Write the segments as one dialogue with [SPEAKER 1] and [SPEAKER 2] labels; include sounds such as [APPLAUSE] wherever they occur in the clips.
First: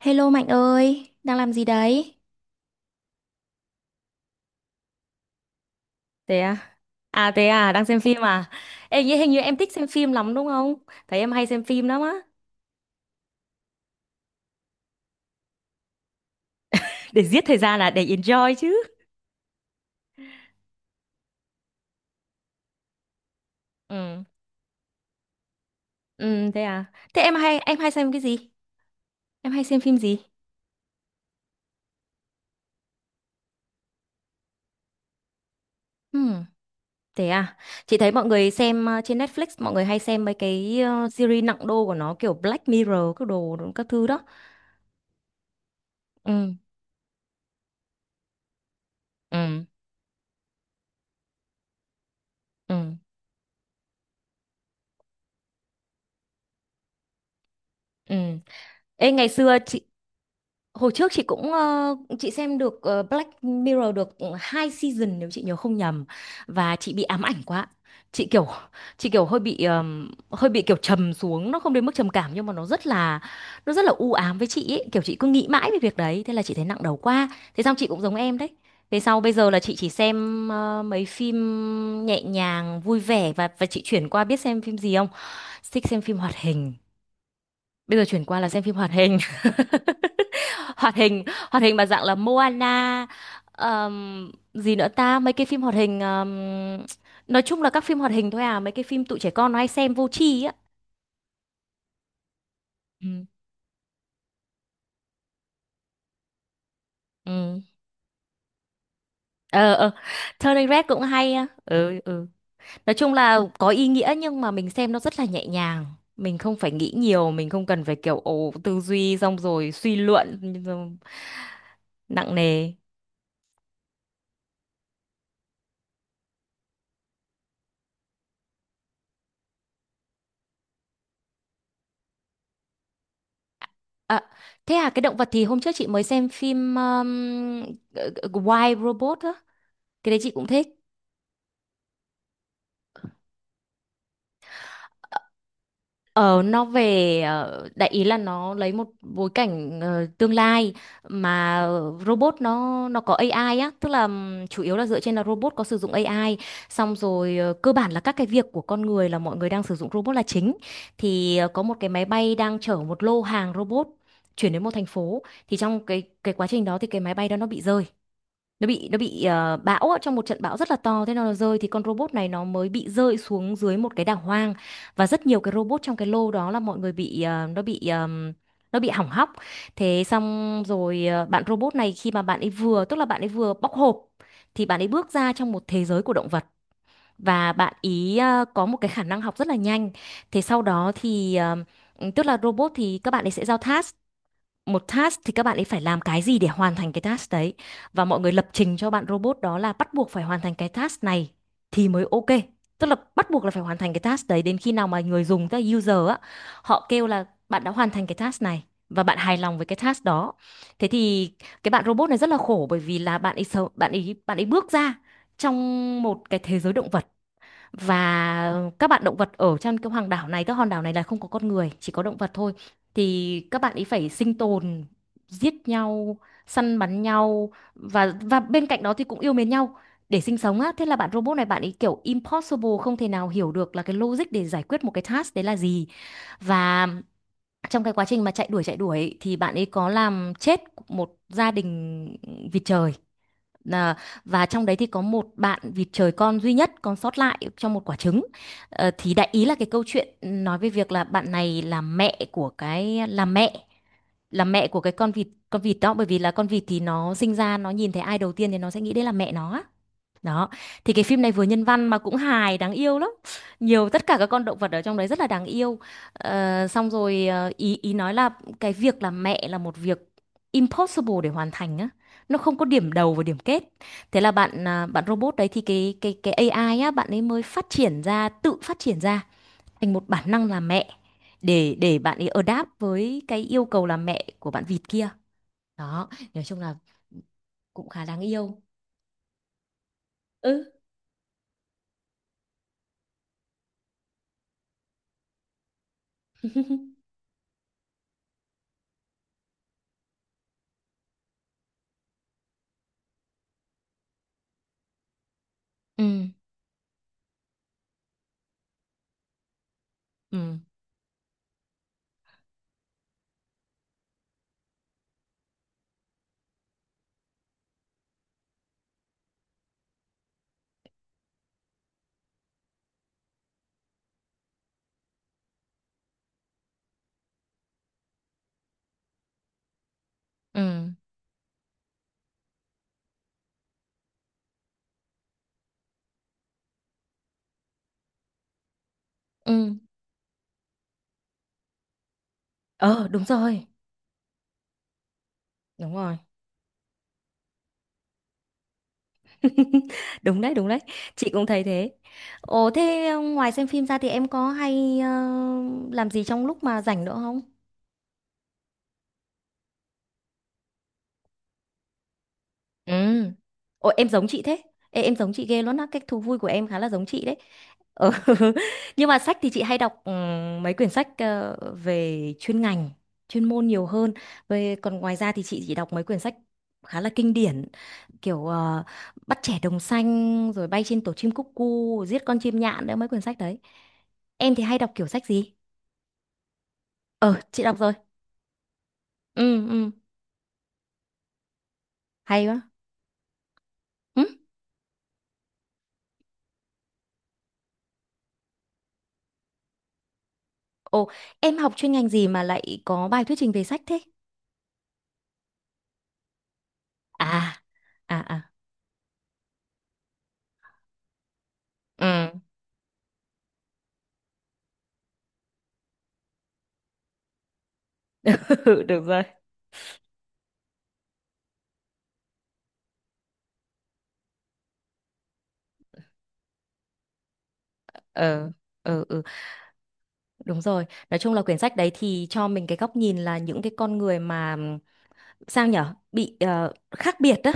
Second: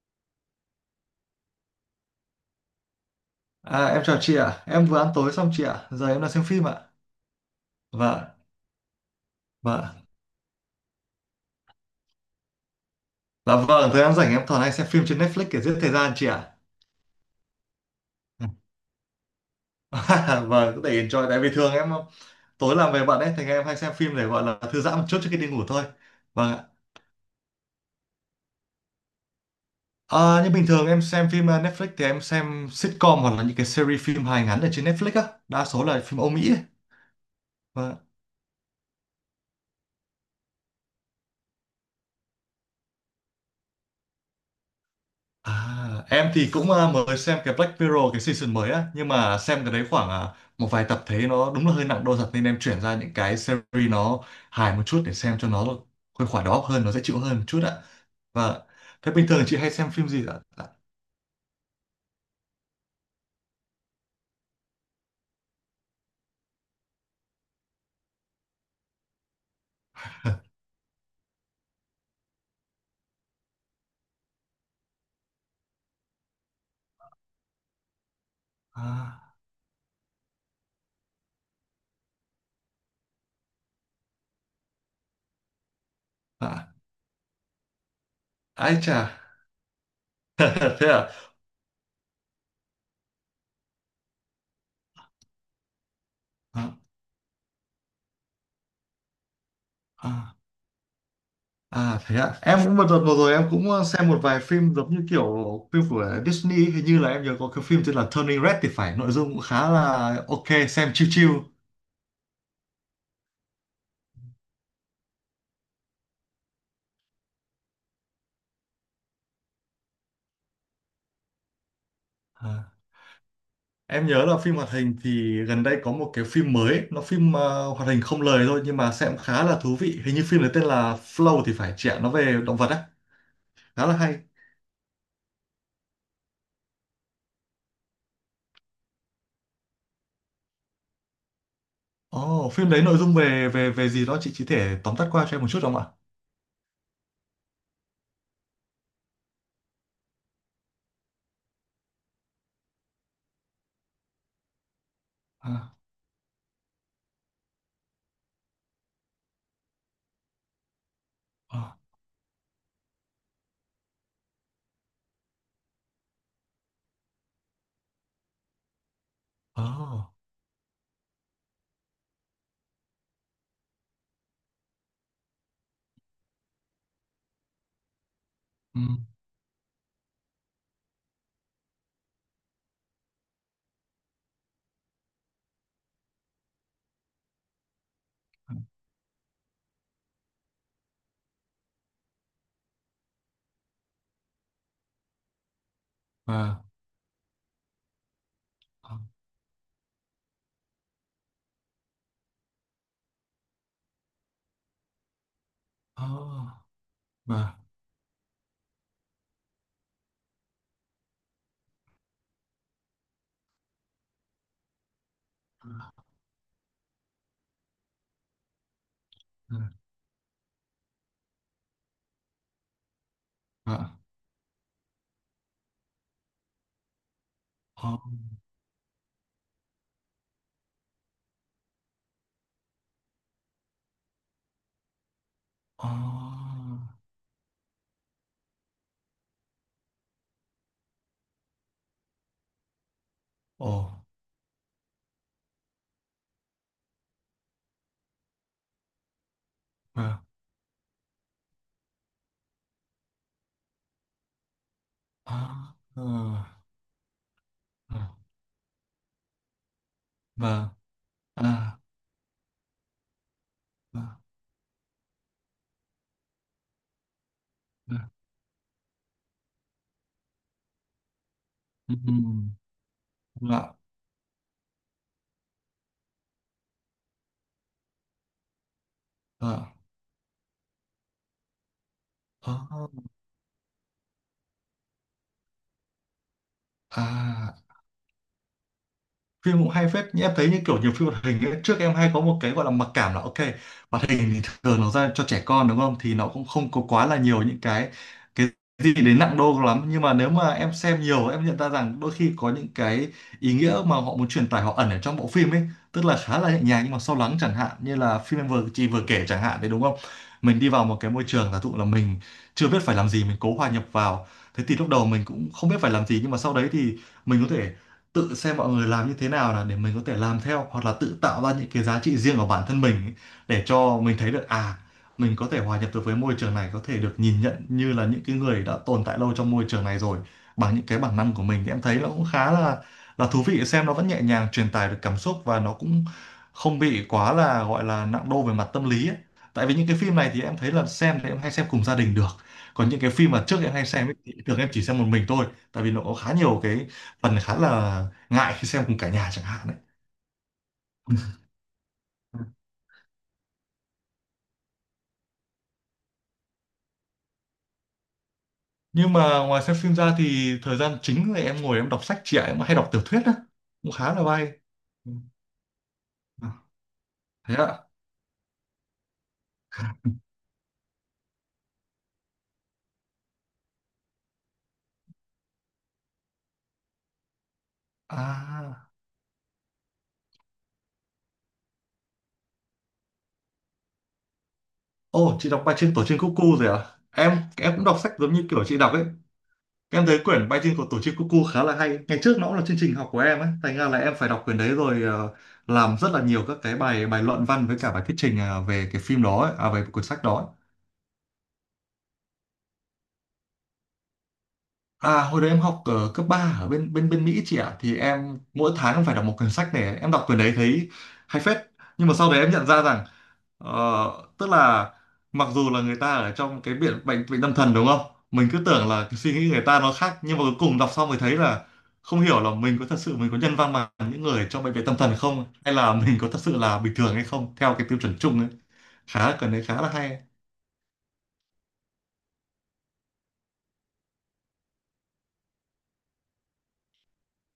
[SPEAKER 1] Hello Mạnh ơi, đang làm gì đấy?
[SPEAKER 2] À, em chào chị ạ. Em vừa ăn tối xong chị ạ. Giờ em đang
[SPEAKER 1] Thế
[SPEAKER 2] xem phim ạ.
[SPEAKER 1] à? Thế à, đang xem phim
[SPEAKER 2] Vâng,
[SPEAKER 1] à? Ê, nghĩ hình như em thích xem
[SPEAKER 2] vâng.
[SPEAKER 1] phim lắm đúng không? Thấy em hay xem phim lắm á.
[SPEAKER 2] Dạ vâng, thời gian rảnh em thường hay xem phim trên Netflix để giết thời gian chị ạ.
[SPEAKER 1] Để giết thời gian là để enjoy chứ.
[SPEAKER 2] [LAUGHS] Vâng, có thể enjoy. Tại vì thường em tối làm về bận ấy, thì em hay xem phim
[SPEAKER 1] Ừ.
[SPEAKER 2] để gọi là thư giãn một chút trước khi đi ngủ thôi.
[SPEAKER 1] Ừ
[SPEAKER 2] Vâng
[SPEAKER 1] thế
[SPEAKER 2] ạ.
[SPEAKER 1] à. Thế em hay xem cái gì? Em hay xem phim gì?
[SPEAKER 2] À, nhưng bình thường em xem phim Netflix thì em xem sitcom hoặc là những cái series phim hài ngắn ở trên Netflix á. Đa số là
[SPEAKER 1] Ừ.
[SPEAKER 2] phim Âu Mỹ ấy.
[SPEAKER 1] Thế à. Chị
[SPEAKER 2] Vâng.
[SPEAKER 1] thấy mọi người xem trên Netflix mọi người hay xem mấy cái series nặng đô của nó kiểu Black Mirror các đồ các thứ đó.
[SPEAKER 2] À, em thì
[SPEAKER 1] Ừ.
[SPEAKER 2] cũng mới xem cái Black Mirror cái season mới á nhưng mà xem
[SPEAKER 1] Ừ.
[SPEAKER 2] cái đấy khoảng một vài tập thấy nó đúng là hơi nặng đô thật nên em chuyển
[SPEAKER 1] Ừ.
[SPEAKER 2] ra những cái series nó hài một chút để xem cho nó khuây khỏa đầu óc hơn nó dễ chịu hơn một chút ạ.
[SPEAKER 1] Ừ.
[SPEAKER 2] Và
[SPEAKER 1] Ê
[SPEAKER 2] thế bình
[SPEAKER 1] ngày
[SPEAKER 2] thường chị
[SPEAKER 1] xưa
[SPEAKER 2] hay
[SPEAKER 1] chị
[SPEAKER 2] xem phim gì ạ?
[SPEAKER 1] Hồi trước chị cũng chị xem được Black Mirror được hai season nếu chị nhớ không nhầm và chị bị ám ảnh quá. Chị kiểu chị kiểu hơi bị kiểu trầm xuống, nó không đến mức trầm cảm nhưng mà nó rất là u ám với chị ấy, kiểu chị cứ nghĩ mãi về việc đấy, thế là chị thấy nặng đầu quá. Thế xong chị cũng giống em đấy. Về sau bây
[SPEAKER 2] À,
[SPEAKER 1] giờ là chị chỉ xem mấy phim nhẹ nhàng, vui vẻ và chị chuyển qua biết xem phim gì không? Thích xem phim hoạt
[SPEAKER 2] à,
[SPEAKER 1] hình. Bây giờ chuyển qua là xem phim
[SPEAKER 2] ai
[SPEAKER 1] hoạt
[SPEAKER 2] chà.
[SPEAKER 1] hình. [LAUGHS]
[SPEAKER 2] [LAUGHS] Thế
[SPEAKER 1] Hoạt
[SPEAKER 2] à?
[SPEAKER 1] hình, hoạt hình mà dạng là Moana, gì nữa ta, mấy cái phim hoạt hình
[SPEAKER 2] À,
[SPEAKER 1] nói chung là các phim hoạt hình thôi à, mấy cái phim tụi trẻ con nó hay xem vô
[SPEAKER 2] à.
[SPEAKER 1] tri á.
[SPEAKER 2] À, thế ạ, em cũng một đợt vừa
[SPEAKER 1] Ừ.
[SPEAKER 2] rồi em cũng xem một vài phim giống như kiểu phim của Disney, hình như là em nhớ có
[SPEAKER 1] Ừ.
[SPEAKER 2] cái phim tên là Turning Red thì phải, nội dung cũng khá
[SPEAKER 1] Ờ ờ,
[SPEAKER 2] là ok,
[SPEAKER 1] Turning Red
[SPEAKER 2] xem
[SPEAKER 1] cũng
[SPEAKER 2] chill chill.
[SPEAKER 1] hay á. Ừ ừ. Nói chung là có ý nghĩa nhưng mà mình xem nó rất là nhẹ nhàng. Mình không phải nghĩ nhiều, mình không cần phải kiểu ồ tư duy xong rồi suy luận nặng
[SPEAKER 2] Ờ.
[SPEAKER 1] nề.
[SPEAKER 2] Em nhớ là phim hoạt hình thì gần đây có một cái phim mới, nó phim hoạt hình không lời thôi nhưng mà xem khá là thú vị. Hình như phim đấy tên là Flow thì phải chị ạ, nó về động vật á, khá là hay.
[SPEAKER 1] À, thế à cái động vật thì hôm trước chị mới xem phim ờ, Wild Robot á. Cái đấy chị cũng thích.
[SPEAKER 2] Ồ, phim đấy nội dung về về về gì đó chị chỉ thể tóm tắt qua cho em một chút được không ạ?
[SPEAKER 1] Ờ, nó về đại ý là nó lấy một bối cảnh tương lai mà robot nó có AI á, tức là chủ yếu là dựa trên là robot có
[SPEAKER 2] À,
[SPEAKER 1] sử dụng AI, xong rồi cơ bản là các cái việc của con người là mọi người đang sử dụng robot là chính. Thì có một
[SPEAKER 2] à,
[SPEAKER 1] cái máy bay đang chở một lô hàng robot chuyển đến một thành phố thì trong cái quá trình đó thì cái máy bay đó nó bị rơi nó bị bão ạ,
[SPEAKER 2] à,
[SPEAKER 1] trong một trận bão rất là to thế nó rơi thì con robot này nó mới bị rơi xuống dưới một cái đảo hoang và rất nhiều cái robot trong cái lô đó là mọi người bị nó bị nó
[SPEAKER 2] ừ,
[SPEAKER 1] bị hỏng hóc thế xong rồi bạn robot này khi mà bạn ấy vừa tức là bạn ấy vừa bóc hộp thì bạn ấy bước ra trong một thế giới của động vật và bạn ý có một cái khả năng học rất là nhanh thế sau đó thì tức là robot thì các bạn ấy sẽ giao task một task thì các bạn ấy phải làm cái gì để
[SPEAKER 2] và,
[SPEAKER 1] hoàn thành cái task đấy và mọi người lập trình cho
[SPEAKER 2] à,
[SPEAKER 1] bạn robot đó là bắt buộc phải hoàn thành cái task này thì mới ok tức là bắt buộc là phải hoàn thành cái task đấy đến khi nào mà người dùng tức là user á
[SPEAKER 2] à,
[SPEAKER 1] họ kêu là
[SPEAKER 2] và,
[SPEAKER 1] bạn đã hoàn thành cái task này và bạn hài lòng với cái task đó thế thì cái bạn robot này rất là khổ bởi vì là bạn ấy bước ra trong một cái thế giới động vật và các bạn động vật ở
[SPEAKER 2] và,
[SPEAKER 1] trên cái hoàng đảo này các hòn đảo này là không có con người chỉ có động vật thôi thì các bạn ấy
[SPEAKER 2] à,
[SPEAKER 1] phải sinh tồn giết nhau săn bắn nhau
[SPEAKER 2] à,
[SPEAKER 1] và bên cạnh đó thì cũng yêu mến nhau để sinh sống á thế là bạn robot này bạn ấy kiểu impossible không thể nào hiểu được là cái logic để giải quyết một cái task đấy là gì
[SPEAKER 2] à,
[SPEAKER 1] và trong cái quá trình mà chạy đuổi thì bạn ấy có làm chết một gia đình vịt trời.
[SPEAKER 2] ồ,
[SPEAKER 1] À, và trong đấy thì có một bạn vịt trời con duy nhất còn sót lại trong một quả trứng. Ờ, thì đại ý là cái câu chuyện
[SPEAKER 2] và,
[SPEAKER 1] nói về việc là bạn này là mẹ của cái là mẹ của cái con
[SPEAKER 2] à,
[SPEAKER 1] vịt đó bởi vì là con vịt thì nó sinh ra nó nhìn thấy ai đầu tiên thì nó sẽ nghĩ đấy là mẹ nó á. Đó,
[SPEAKER 2] và,
[SPEAKER 1] thì cái phim này vừa nhân
[SPEAKER 2] à,
[SPEAKER 1] văn mà cũng hài, đáng yêu lắm. Nhiều
[SPEAKER 2] và,
[SPEAKER 1] tất cả các con động vật ở trong đấy rất là đáng yêu. Ờ, xong rồi ý ý nói là cái việc làm mẹ là một việc impossible để hoàn thành á.
[SPEAKER 2] ừ, ừ,
[SPEAKER 1] Nó không có điểm đầu và điểm kết.
[SPEAKER 2] và,
[SPEAKER 1] Thế là bạn robot đấy thì cái AI á bạn ấy mới phát triển ra, tự phát triển ra
[SPEAKER 2] à, à.
[SPEAKER 1] thành một bản năng làm mẹ để bạn ấy adapt
[SPEAKER 2] À,
[SPEAKER 1] với cái yêu cầu làm mẹ của bạn vịt kia. Đó, nói chung là
[SPEAKER 2] à,
[SPEAKER 1] cũng khá đáng yêu.
[SPEAKER 2] phim cũng hay phết nhưng em thấy như
[SPEAKER 1] Ừ.
[SPEAKER 2] kiểu nhiều phim hoạt hình ấy, trước em hay có một cái gọi là mặc cảm là ok, hoạt hình thì thường nó ra cho trẻ con đúng không, thì nó cũng không có quá
[SPEAKER 1] [LAUGHS]
[SPEAKER 2] là nhiều những cái gì đến nặng đô lắm, nhưng mà nếu mà em xem nhiều em nhận ra rằng đôi khi có những cái ý nghĩa mà họ muốn truyền tải họ ẩn ở trong bộ phim ấy,
[SPEAKER 1] Ừ.
[SPEAKER 2] tức là khá là nhẹ nhàng nhưng mà sâu lắng, chẳng hạn như là phim em vừa chị vừa kể chẳng hạn đấy đúng không.
[SPEAKER 1] Ừ.
[SPEAKER 2] Mình đi vào một cái môi trường giả dụ là mình chưa biết phải làm gì mình cố hòa nhập vào, thế thì lúc đầu mình cũng không biết phải làm gì nhưng mà sau đấy thì mình có thể tự xem mọi người làm như thế nào là để mình có thể làm theo hoặc là tự tạo ra những cái giá trị riêng của bản thân mình ấy, để cho mình thấy được à mình có thể hòa nhập được với môi trường này, có thể được nhìn nhận như là những cái người đã tồn tại lâu trong môi trường này rồi bằng những
[SPEAKER 1] Ừ
[SPEAKER 2] cái bản năng của mình, thì em thấy nó cũng khá là thú vị, xem nó vẫn nhẹ nhàng truyền tải được cảm xúc và nó cũng không bị quá là gọi là nặng đô về mặt tâm lý ấy. Tại
[SPEAKER 1] ừ.
[SPEAKER 2] vì những cái phim này thì em thấy là xem thì em hay xem cùng gia đình được, còn những
[SPEAKER 1] Ờ,
[SPEAKER 2] cái
[SPEAKER 1] đúng
[SPEAKER 2] phim mà trước
[SPEAKER 1] rồi.
[SPEAKER 2] em hay xem ấy, thì thường em chỉ xem một mình thôi tại vì
[SPEAKER 1] Đúng
[SPEAKER 2] nó có
[SPEAKER 1] rồi.
[SPEAKER 2] khá nhiều cái phần khá là ngại khi xem cùng cả nhà chẳng hạn đấy.
[SPEAKER 1] [LAUGHS] Đúng đấy, đúng đấy. Chị cũng thấy thế. Ồ
[SPEAKER 2] [LAUGHS]
[SPEAKER 1] thế ngoài xem phim ra thì em có hay làm gì trong lúc mà rảnh nữa không?
[SPEAKER 2] Nhưng mà ngoài xem phim ra thì thời gian chính là em ngồi em đọc sách chị ạ, em hay đọc
[SPEAKER 1] Ừ.
[SPEAKER 2] tiểu thuyết á, cũng
[SPEAKER 1] Ôi em
[SPEAKER 2] khá
[SPEAKER 1] giống
[SPEAKER 2] là
[SPEAKER 1] chị
[SPEAKER 2] hay.
[SPEAKER 1] thế. Ê,
[SPEAKER 2] Ừ.
[SPEAKER 1] em giống chị ghê luôn á, cách thú vui của
[SPEAKER 2] À,
[SPEAKER 1] em khá là giống chị đấy.
[SPEAKER 2] thế ạ.
[SPEAKER 1] Ờ, [LAUGHS] nhưng mà sách thì chị hay đọc mấy quyển sách về chuyên ngành, chuyên môn nhiều hơn. Về còn ngoài ra thì chị chỉ đọc mấy quyển sách khá là kinh điển kiểu
[SPEAKER 2] À,
[SPEAKER 1] Bắt trẻ đồng xanh rồi bay trên tổ chim cúc cu, giết con chim nhạn đấy mấy quyển sách đấy. Em thì hay đọc kiểu sách
[SPEAKER 2] ô chị
[SPEAKER 1] gì?
[SPEAKER 2] đọc bài trên tổ chim cuckoo rồi à,
[SPEAKER 1] Ờ, chị
[SPEAKER 2] em
[SPEAKER 1] đọc
[SPEAKER 2] cũng
[SPEAKER 1] rồi.
[SPEAKER 2] đọc sách giống như kiểu chị đọc ấy,
[SPEAKER 1] Ừ ừ,
[SPEAKER 2] em thấy quyển bài trên của tổ chim cuckoo khá là hay, ngày trước
[SPEAKER 1] hay
[SPEAKER 2] nó cũng là
[SPEAKER 1] quá.
[SPEAKER 2] chương trình học của em ấy thành ra là em
[SPEAKER 1] Ừ.
[SPEAKER 2] phải đọc quyển đấy rồi, làm rất là nhiều các cái bài bài luận văn với cả bài thuyết trình về cái phim đó ấy, à về cuốn sách đó ấy.
[SPEAKER 1] Ồ, em học chuyên ngành gì mà lại có bài thuyết trình về sách thế?
[SPEAKER 2] À, hồi đấy em học ở cấp 3 ở bên bên bên
[SPEAKER 1] À,
[SPEAKER 2] Mỹ chị ạ, thì
[SPEAKER 1] à
[SPEAKER 2] em
[SPEAKER 1] à.
[SPEAKER 2] mỗi tháng em phải đọc một quyển sách này, em đọc quyển đấy thấy hay phết, nhưng mà sau
[SPEAKER 1] Ừ.
[SPEAKER 2] đấy em nhận ra rằng tức là mặc dù là người ta ở trong cái bệnh bệnh bệnh tâm thần đúng không, mình cứ
[SPEAKER 1] [LAUGHS]
[SPEAKER 2] tưởng
[SPEAKER 1] Được
[SPEAKER 2] là cái
[SPEAKER 1] rồi.
[SPEAKER 2] suy nghĩ người ta nó khác nhưng mà cuối cùng đọc xong mới thấy là không hiểu là mình có thật sự mình có nhân văn bằng những người trong bệnh viện tâm thần không, hay là mình có thật sự là bình thường hay không theo cái tiêu chuẩn chung ấy.
[SPEAKER 1] Ừ ừ. Ừ.
[SPEAKER 2] Khá cần đấy, khá là hay.
[SPEAKER 1] Đúng rồi, nói chung là quyển sách đấy thì cho mình cái góc nhìn là những cái con người mà sao nhở bị khác biệt đó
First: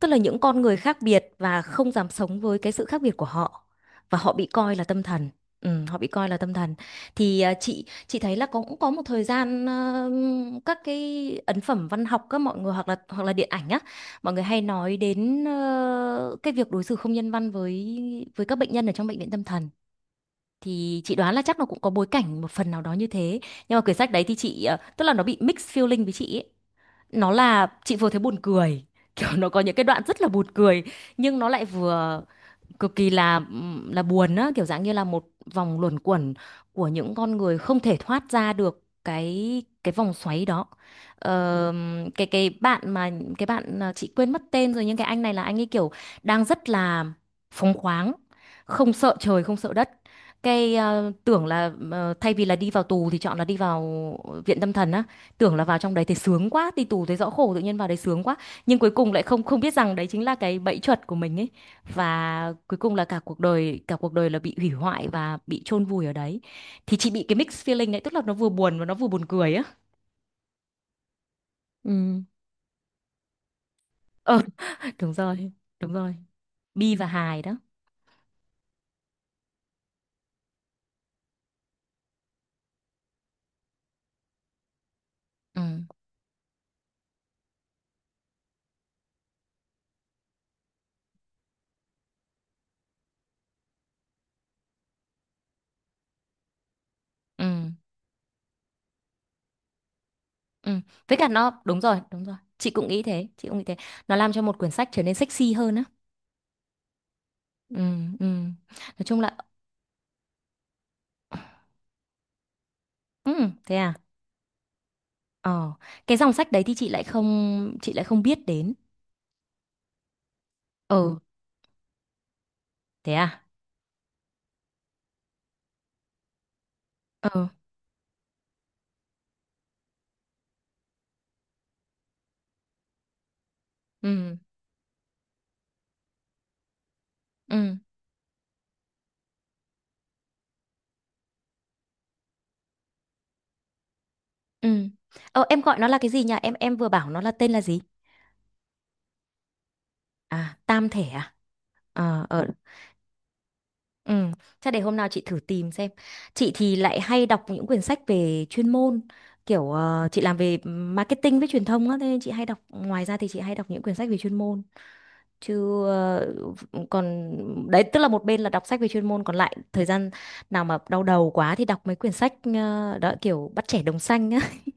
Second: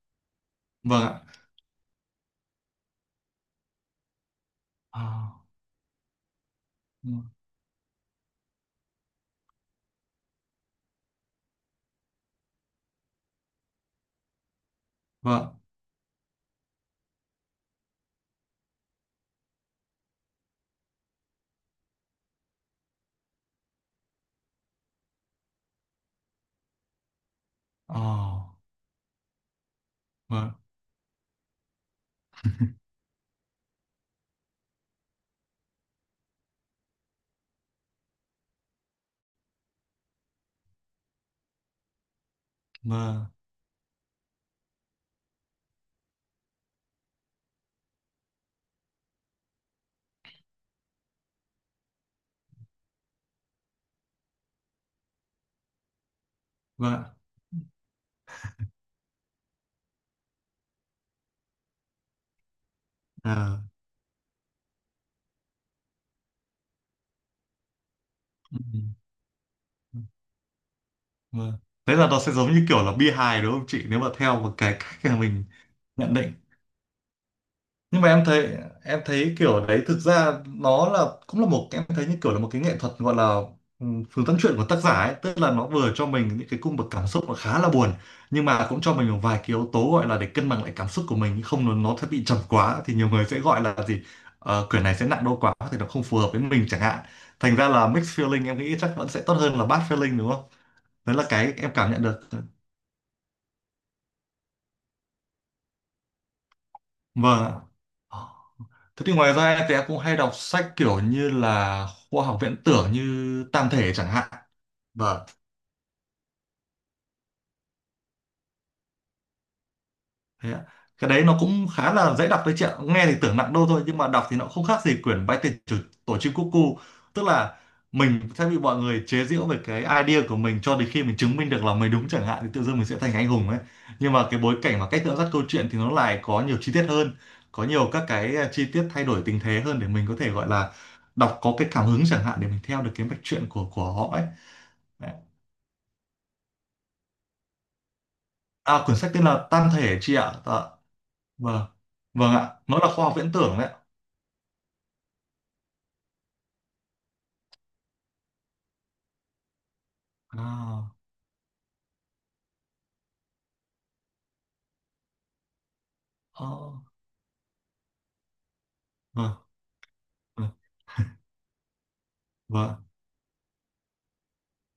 [SPEAKER 1] tức là những con người khác
[SPEAKER 2] Vâng ạ.
[SPEAKER 1] biệt và không dám sống với cái sự khác biệt của họ và họ bị coi là
[SPEAKER 2] Ờ,
[SPEAKER 1] tâm thần. Ừ, họ bị coi là tâm thần thì chị thấy là cũng có một thời gian các cái ấn phẩm văn học các mọi người hoặc là điện ảnh á mọi người hay nói đến
[SPEAKER 2] vâng.
[SPEAKER 1] cái việc đối xử không nhân văn với các bệnh nhân ở trong bệnh viện tâm thần thì chị đoán là chắc nó cũng có bối cảnh một phần nào đó như thế nhưng mà quyển sách đấy thì chị tức là nó bị mixed feeling với chị ấy nó là chị
[SPEAKER 2] Ờ,
[SPEAKER 1] vừa thấy buồn cười kiểu nó có những cái đoạn rất là buồn
[SPEAKER 2] vâng,
[SPEAKER 1] cười nhưng nó lại vừa cực kỳ là buồn á kiểu dạng như là một vòng luẩn quẩn của những con người không thể thoát ra được cái vòng xoáy đó. Ờ, cái cái bạn mà
[SPEAKER 2] vâng,
[SPEAKER 1] chị quên mất tên rồi nhưng cái anh này là anh ấy kiểu đang rất là phóng khoáng không sợ trời không sợ đất cái à, tưởng là thay vì là đi vào tù thì chọn là đi vào viện tâm thần á tưởng là vào trong đấy thì sướng quá đi
[SPEAKER 2] vâng ạ,
[SPEAKER 1] tù thấy rõ khổ tự nhiên vào đấy sướng quá nhưng cuối cùng lại không không biết rằng đấy chính là cái bẫy chuột của mình ấy và cuối cùng là
[SPEAKER 2] à,
[SPEAKER 1] cả cuộc đời là bị hủy hoại và bị chôn vùi ở đấy thì chị bị cái mixed feeling đấy tức là nó vừa
[SPEAKER 2] ừ,
[SPEAKER 1] buồn và nó vừa buồn cười á.
[SPEAKER 2] ừ, vâng. Thế là nó
[SPEAKER 1] Ừ.
[SPEAKER 2] sẽ giống như kiểu là bi hài đúng không chị nếu mà theo
[SPEAKER 1] Ờ,
[SPEAKER 2] một cái
[SPEAKER 1] [LAUGHS]
[SPEAKER 2] cách
[SPEAKER 1] đúng
[SPEAKER 2] mà mình
[SPEAKER 1] rồi, đúng
[SPEAKER 2] nhận
[SPEAKER 1] rồi.
[SPEAKER 2] định.
[SPEAKER 1] Bi và hài đó.
[SPEAKER 2] Nhưng mà em thấy, kiểu đấy thực ra nó là cũng là một, em thấy như kiểu là một cái nghệ thuật gọi là ừ, phương tâm chuyện của tác giả ấy, tức là
[SPEAKER 1] Ừ
[SPEAKER 2] nó vừa cho mình những cái cung bậc cảm xúc nó khá là buồn nhưng mà cũng cho mình một vài cái yếu tố gọi là để cân bằng lại cảm xúc của mình, không nó nó sẽ bị trầm quá thì nhiều người sẽ gọi là gì. Ờ, quyển này sẽ nặng đô quá thì nó không phù hợp với mình chẳng hạn,
[SPEAKER 1] ừ
[SPEAKER 2] thành ra là mixed feeling em nghĩ chắc vẫn sẽ tốt hơn là bad feeling đúng không,
[SPEAKER 1] ừ,
[SPEAKER 2] đấy
[SPEAKER 1] với
[SPEAKER 2] là
[SPEAKER 1] cả
[SPEAKER 2] cái
[SPEAKER 1] nó
[SPEAKER 2] em
[SPEAKER 1] đúng
[SPEAKER 2] cảm
[SPEAKER 1] rồi,
[SPEAKER 2] nhận được.
[SPEAKER 1] đúng rồi, chị cũng nghĩ thế, nó làm cho một quyển sách trở nên sexy hơn á.
[SPEAKER 2] Vâng ạ.
[SPEAKER 1] Ừ ừ. Nói
[SPEAKER 2] Thế thì
[SPEAKER 1] chung
[SPEAKER 2] ngoài
[SPEAKER 1] là,
[SPEAKER 2] ra thì em cũng hay đọc sách kiểu như là khoa học viễn tưởng như
[SPEAKER 1] ừ,
[SPEAKER 2] Tam
[SPEAKER 1] thế
[SPEAKER 2] Thể
[SPEAKER 1] à.
[SPEAKER 2] chẳng hạn. Vâng.
[SPEAKER 1] Ờ, cái dòng sách đấy thì chị lại không biết đến.
[SPEAKER 2] Thế ạ. Cái
[SPEAKER 1] Ờ,
[SPEAKER 2] đấy nó cũng khá là dễ đọc đấy chị ạ. Nghe
[SPEAKER 1] thế
[SPEAKER 2] thì tưởng
[SPEAKER 1] à.
[SPEAKER 2] nặng đô thôi nhưng mà đọc thì nó không khác gì quyển Bách tiền chủ tổ chim cúc cu. Tức
[SPEAKER 1] Ờ
[SPEAKER 2] là mình sẽ bị mọi người chế giễu về cái idea của mình cho đến khi mình chứng minh được là mình đúng chẳng hạn, thì tự dưng mình sẽ thành anh hùng ấy. Nhưng mà
[SPEAKER 1] ừ
[SPEAKER 2] cái bối cảnh và cách dẫn dắt câu chuyện thì nó lại có nhiều chi tiết hơn, có
[SPEAKER 1] ừ.
[SPEAKER 2] nhiều các cái chi tiết thay đổi tình thế hơn để mình có thể gọi là đọc có cái cảm hứng chẳng hạn để mình theo được cái mạch truyện của họ ấy.
[SPEAKER 1] Ừ.
[SPEAKER 2] Đấy.
[SPEAKER 1] Ờ, em gọi nó là cái gì nhỉ? Em vừa bảo nó là tên là gì?
[SPEAKER 2] À, quyển sách tên là Tam Thể chị ạ. Dạ.
[SPEAKER 1] À, tam thể à?
[SPEAKER 2] Vâng.
[SPEAKER 1] Ờ,
[SPEAKER 2] Vâng
[SPEAKER 1] ờ,
[SPEAKER 2] ạ. Nó là khoa học viễn tưởng đấy ạ.
[SPEAKER 1] ừ. Chắc để hôm nào chị thử tìm xem. Chị thì lại hay đọc những quyển sách về chuyên môn, kiểu chị làm về
[SPEAKER 2] À.
[SPEAKER 1] marketing với truyền thông á, thế nên chị hay đọc. Ngoài ra thì chị hay đọc những quyển sách về chuyên môn. Chứ
[SPEAKER 2] Ờ,
[SPEAKER 1] còn đấy tức là một bên là đọc sách về chuyên môn, còn
[SPEAKER 2] ờ,
[SPEAKER 1] lại thời gian
[SPEAKER 2] ờ,
[SPEAKER 1] nào mà đau đầu quá thì đọc mấy quyển sách
[SPEAKER 2] vâng.
[SPEAKER 1] đó kiểu bắt trẻ đồng xanh á. [LAUGHS]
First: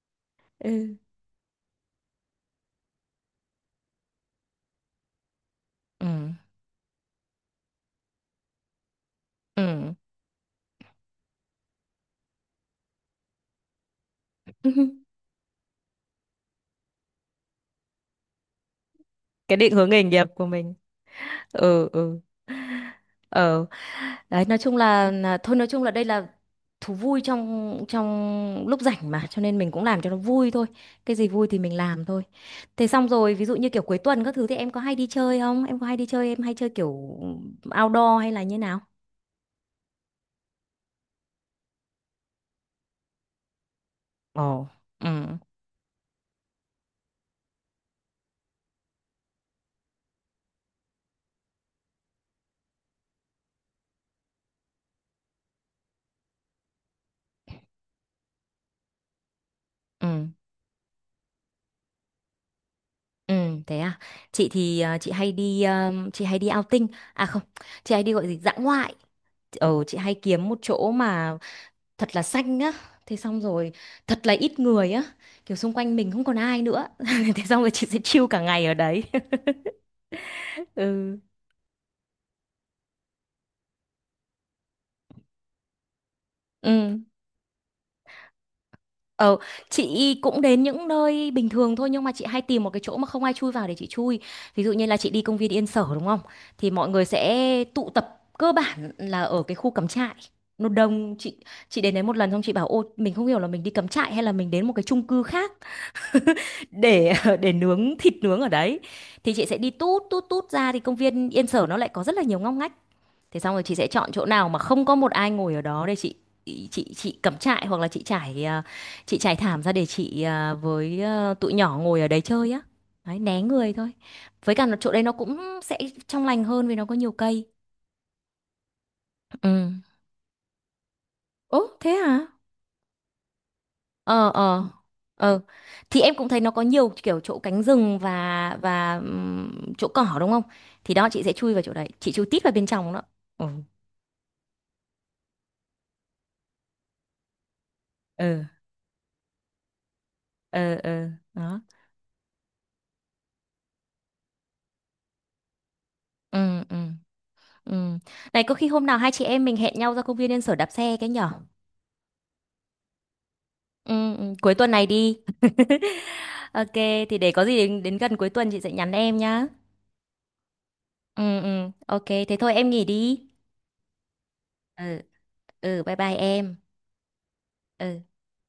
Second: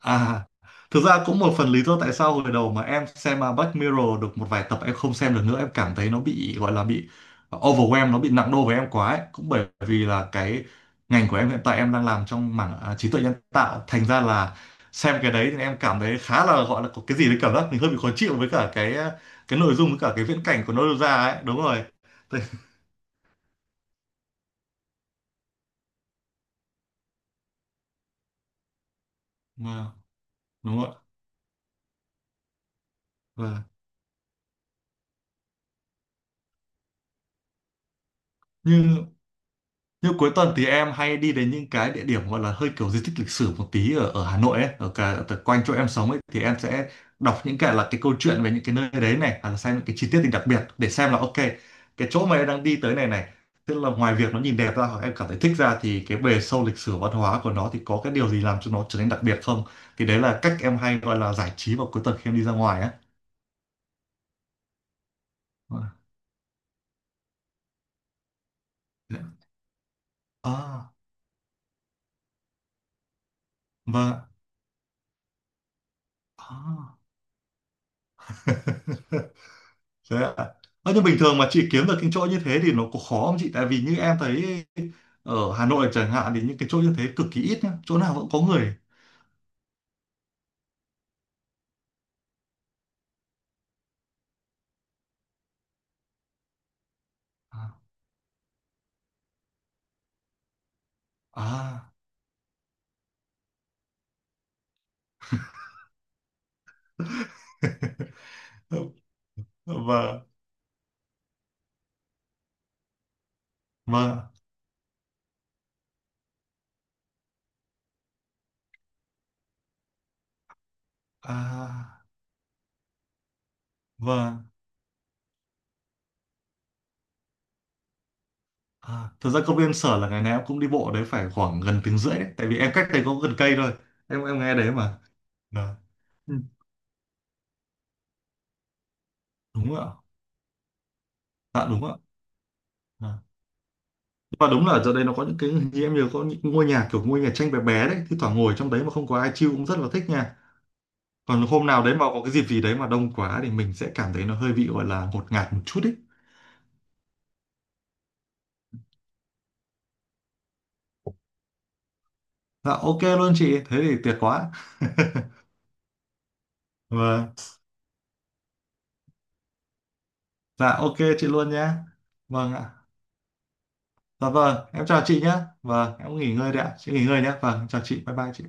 [SPEAKER 2] À,
[SPEAKER 1] Ừ.
[SPEAKER 2] thực ra cũng một phần lý do tại sao hồi đầu mà em xem Black Mirror được một vài tập em không xem được nữa, em cảm
[SPEAKER 1] Ừ.
[SPEAKER 2] thấy nó bị gọi là bị overwhelm, nó bị nặng đô với em quá ấy. Cũng bởi
[SPEAKER 1] Ừ.
[SPEAKER 2] vì là cái ngành của em hiện tại em đang làm trong mảng trí tuệ nhân tạo, thành ra là xem
[SPEAKER 1] [LAUGHS]
[SPEAKER 2] cái đấy thì em cảm thấy khá là gọi là có cái gì đấy cảm giác mình hơi bị khó chịu với cả cái
[SPEAKER 1] Cái
[SPEAKER 2] cái
[SPEAKER 1] định
[SPEAKER 2] nội dung
[SPEAKER 1] hướng
[SPEAKER 2] với
[SPEAKER 1] nghề
[SPEAKER 2] cả cái
[SPEAKER 1] nghiệp
[SPEAKER 2] viễn
[SPEAKER 1] của
[SPEAKER 2] cảnh của
[SPEAKER 1] mình.
[SPEAKER 2] nó đưa ra ấy, đúng rồi.
[SPEAKER 1] Ừ ừ.
[SPEAKER 2] Thế-
[SPEAKER 1] Ờ, đấy nói chung là, đây là thú vui trong trong lúc rảnh mà cho nên mình cũng
[SPEAKER 2] vâng,
[SPEAKER 1] làm cho nó vui thôi,
[SPEAKER 2] đúng rồi.
[SPEAKER 1] cái gì vui thì mình làm thôi. Thế xong rồi ví dụ
[SPEAKER 2] Vâng.
[SPEAKER 1] như kiểu cuối tuần các thứ thì em có hay đi chơi không, em có hay đi chơi em hay chơi kiểu outdoor hay là như nào?
[SPEAKER 2] Như như cuối tuần thì em hay đi đến những cái địa điểm gọi là hơi kiểu di tích lịch sử một tí ở ở Hà Nội
[SPEAKER 1] Ồ.
[SPEAKER 2] ấy, ở cả
[SPEAKER 1] Ừ
[SPEAKER 2] ở quanh chỗ em sống ấy, thì em sẽ đọc những cái là cái câu chuyện về những cái nơi đấy này, hoặc là xem những cái chi tiết thì đặc biệt để xem là ok cái chỗ mà em đang đi tới này này, tức là ngoài việc nó nhìn đẹp ra hoặc em cảm thấy thích ra thì cái bề sâu lịch sử văn hóa của nó thì có cái điều gì làm cho nó trở nên đặc biệt không? Thì đấy
[SPEAKER 1] ừ
[SPEAKER 2] là cách em hay gọi là giải trí vào cuối tuần khi em đi ra ngoài á.
[SPEAKER 1] ừ, thế à. Chị thì chị hay đi outing, à không chị hay đi gọi gì dã ngoại, ờ chị hay kiếm một chỗ
[SPEAKER 2] À,
[SPEAKER 1] mà thật là xanh á thế xong rồi
[SPEAKER 2] vâng.
[SPEAKER 1] thật là ít người á kiểu xung quanh mình không còn ai nữa
[SPEAKER 2] À.
[SPEAKER 1] [LAUGHS] thế xong rồi chị sẽ chill cả ngày ở đấy.
[SPEAKER 2] [LAUGHS] Thế ạ.
[SPEAKER 1] [LAUGHS]
[SPEAKER 2] Ơ, nhưng bình
[SPEAKER 1] Ừ
[SPEAKER 2] thường mà chị kiếm được những chỗ như thế thì nó có khó không chị? Tại vì như em thấy ở Hà Nội chẳng hạn thì những cái chỗ như
[SPEAKER 1] ừ.
[SPEAKER 2] thế cực kỳ ít nhá. Chỗ nào vẫn có người.
[SPEAKER 1] Ờ, chị cũng đến những nơi bình thường thôi nhưng mà chị hay tìm một cái chỗ mà không ai chui vào để chị chui. Ví dụ như là chị đi công viên Yên Sở đúng không? Thì mọi người sẽ
[SPEAKER 2] À,
[SPEAKER 1] tụ tập cơ bản là ở cái khu cắm trại. Nó đông, chị
[SPEAKER 2] à,
[SPEAKER 1] đến đấy một lần xong chị bảo ô mình không hiểu là mình đi cắm trại hay là mình đến một cái chung cư khác để [LAUGHS] để nướng thịt nướng ở đấy
[SPEAKER 2] và,
[SPEAKER 1] thì chị sẽ đi tút tút tút ra thì công viên Yên Sở nó lại có rất là nhiều ngóc ngách thế xong rồi chị sẽ chọn chỗ
[SPEAKER 2] và,
[SPEAKER 1] nào mà không có một ai ngồi ở đó để chị cắm trại hoặc là chị trải thảm ra để với tụi nhỏ
[SPEAKER 2] à,
[SPEAKER 1] ngồi ở đấy chơi á, đấy, né người thôi,
[SPEAKER 2] và,
[SPEAKER 1] với cả là chỗ đấy nó cũng sẽ trong lành hơn vì nó có nhiều cây.
[SPEAKER 2] à. Thật ra
[SPEAKER 1] Ừ,
[SPEAKER 2] công viên Sở là ngày nào em cũng đi bộ đấy phải khoảng
[SPEAKER 1] ố
[SPEAKER 2] gần
[SPEAKER 1] thế
[SPEAKER 2] tiếng rưỡi
[SPEAKER 1] hả.
[SPEAKER 2] đấy. Tại vì em cách đây có gần cây thôi.
[SPEAKER 1] Ờ
[SPEAKER 2] Em nghe
[SPEAKER 1] ờ
[SPEAKER 2] đấy mà.
[SPEAKER 1] ờ,
[SPEAKER 2] Đó.
[SPEAKER 1] thì em cũng
[SPEAKER 2] Ừ,
[SPEAKER 1] thấy nó có nhiều kiểu chỗ cánh rừng và
[SPEAKER 2] đúng ạ.
[SPEAKER 1] chỗ cỏ đúng không thì đó chị sẽ chui vào
[SPEAKER 2] Dạ
[SPEAKER 1] chỗ
[SPEAKER 2] đúng
[SPEAKER 1] đấy
[SPEAKER 2] ạ.
[SPEAKER 1] chị chui tít vào bên trong đó.
[SPEAKER 2] À.
[SPEAKER 1] Ừ
[SPEAKER 2] Và đúng là ở chỗ đây nó có những cái như em nhớ có những ngôi nhà kiểu ngôi nhà tranh bé bé đấy. Thì thoảng
[SPEAKER 1] ừ
[SPEAKER 2] ngồi trong đấy mà không có ai chill cũng rất là thích nha.
[SPEAKER 1] ừ ừ,
[SPEAKER 2] Còn
[SPEAKER 1] đó,
[SPEAKER 2] hôm nào đấy mà có cái dịp gì đấy mà đông quá thì mình sẽ cảm thấy nó hơi bị gọi là ngột ngạt một chút ý.
[SPEAKER 1] ừ ừ ừ, này có khi hôm nào hai chị em mình hẹn nhau ra công viên Yên Sở đạp xe cái nhở.
[SPEAKER 2] Dạ ok luôn chị thế thì
[SPEAKER 1] Ừ,
[SPEAKER 2] tuyệt
[SPEAKER 1] ừ.
[SPEAKER 2] quá.
[SPEAKER 1] Cuối tuần này đi. [LAUGHS] Ok thì để
[SPEAKER 2] Vâng.
[SPEAKER 1] có gì đến, đến gần cuối tuần chị sẽ nhắn em nhá.
[SPEAKER 2] Dạ ok chị
[SPEAKER 1] Ừ
[SPEAKER 2] luôn nhé.
[SPEAKER 1] ừ, ok thế
[SPEAKER 2] Vâng
[SPEAKER 1] thôi em
[SPEAKER 2] ạ.
[SPEAKER 1] nghỉ đi.
[SPEAKER 2] Dạ vâng em
[SPEAKER 1] Ừ
[SPEAKER 2] chào chị nhé.
[SPEAKER 1] ừ, bye
[SPEAKER 2] Vâng
[SPEAKER 1] bye
[SPEAKER 2] em nghỉ ngơi
[SPEAKER 1] em.
[SPEAKER 2] đấy ạ, chị nghỉ ngơi nhé, vâng chào
[SPEAKER 1] Ừ.
[SPEAKER 2] chị, bye bye chị.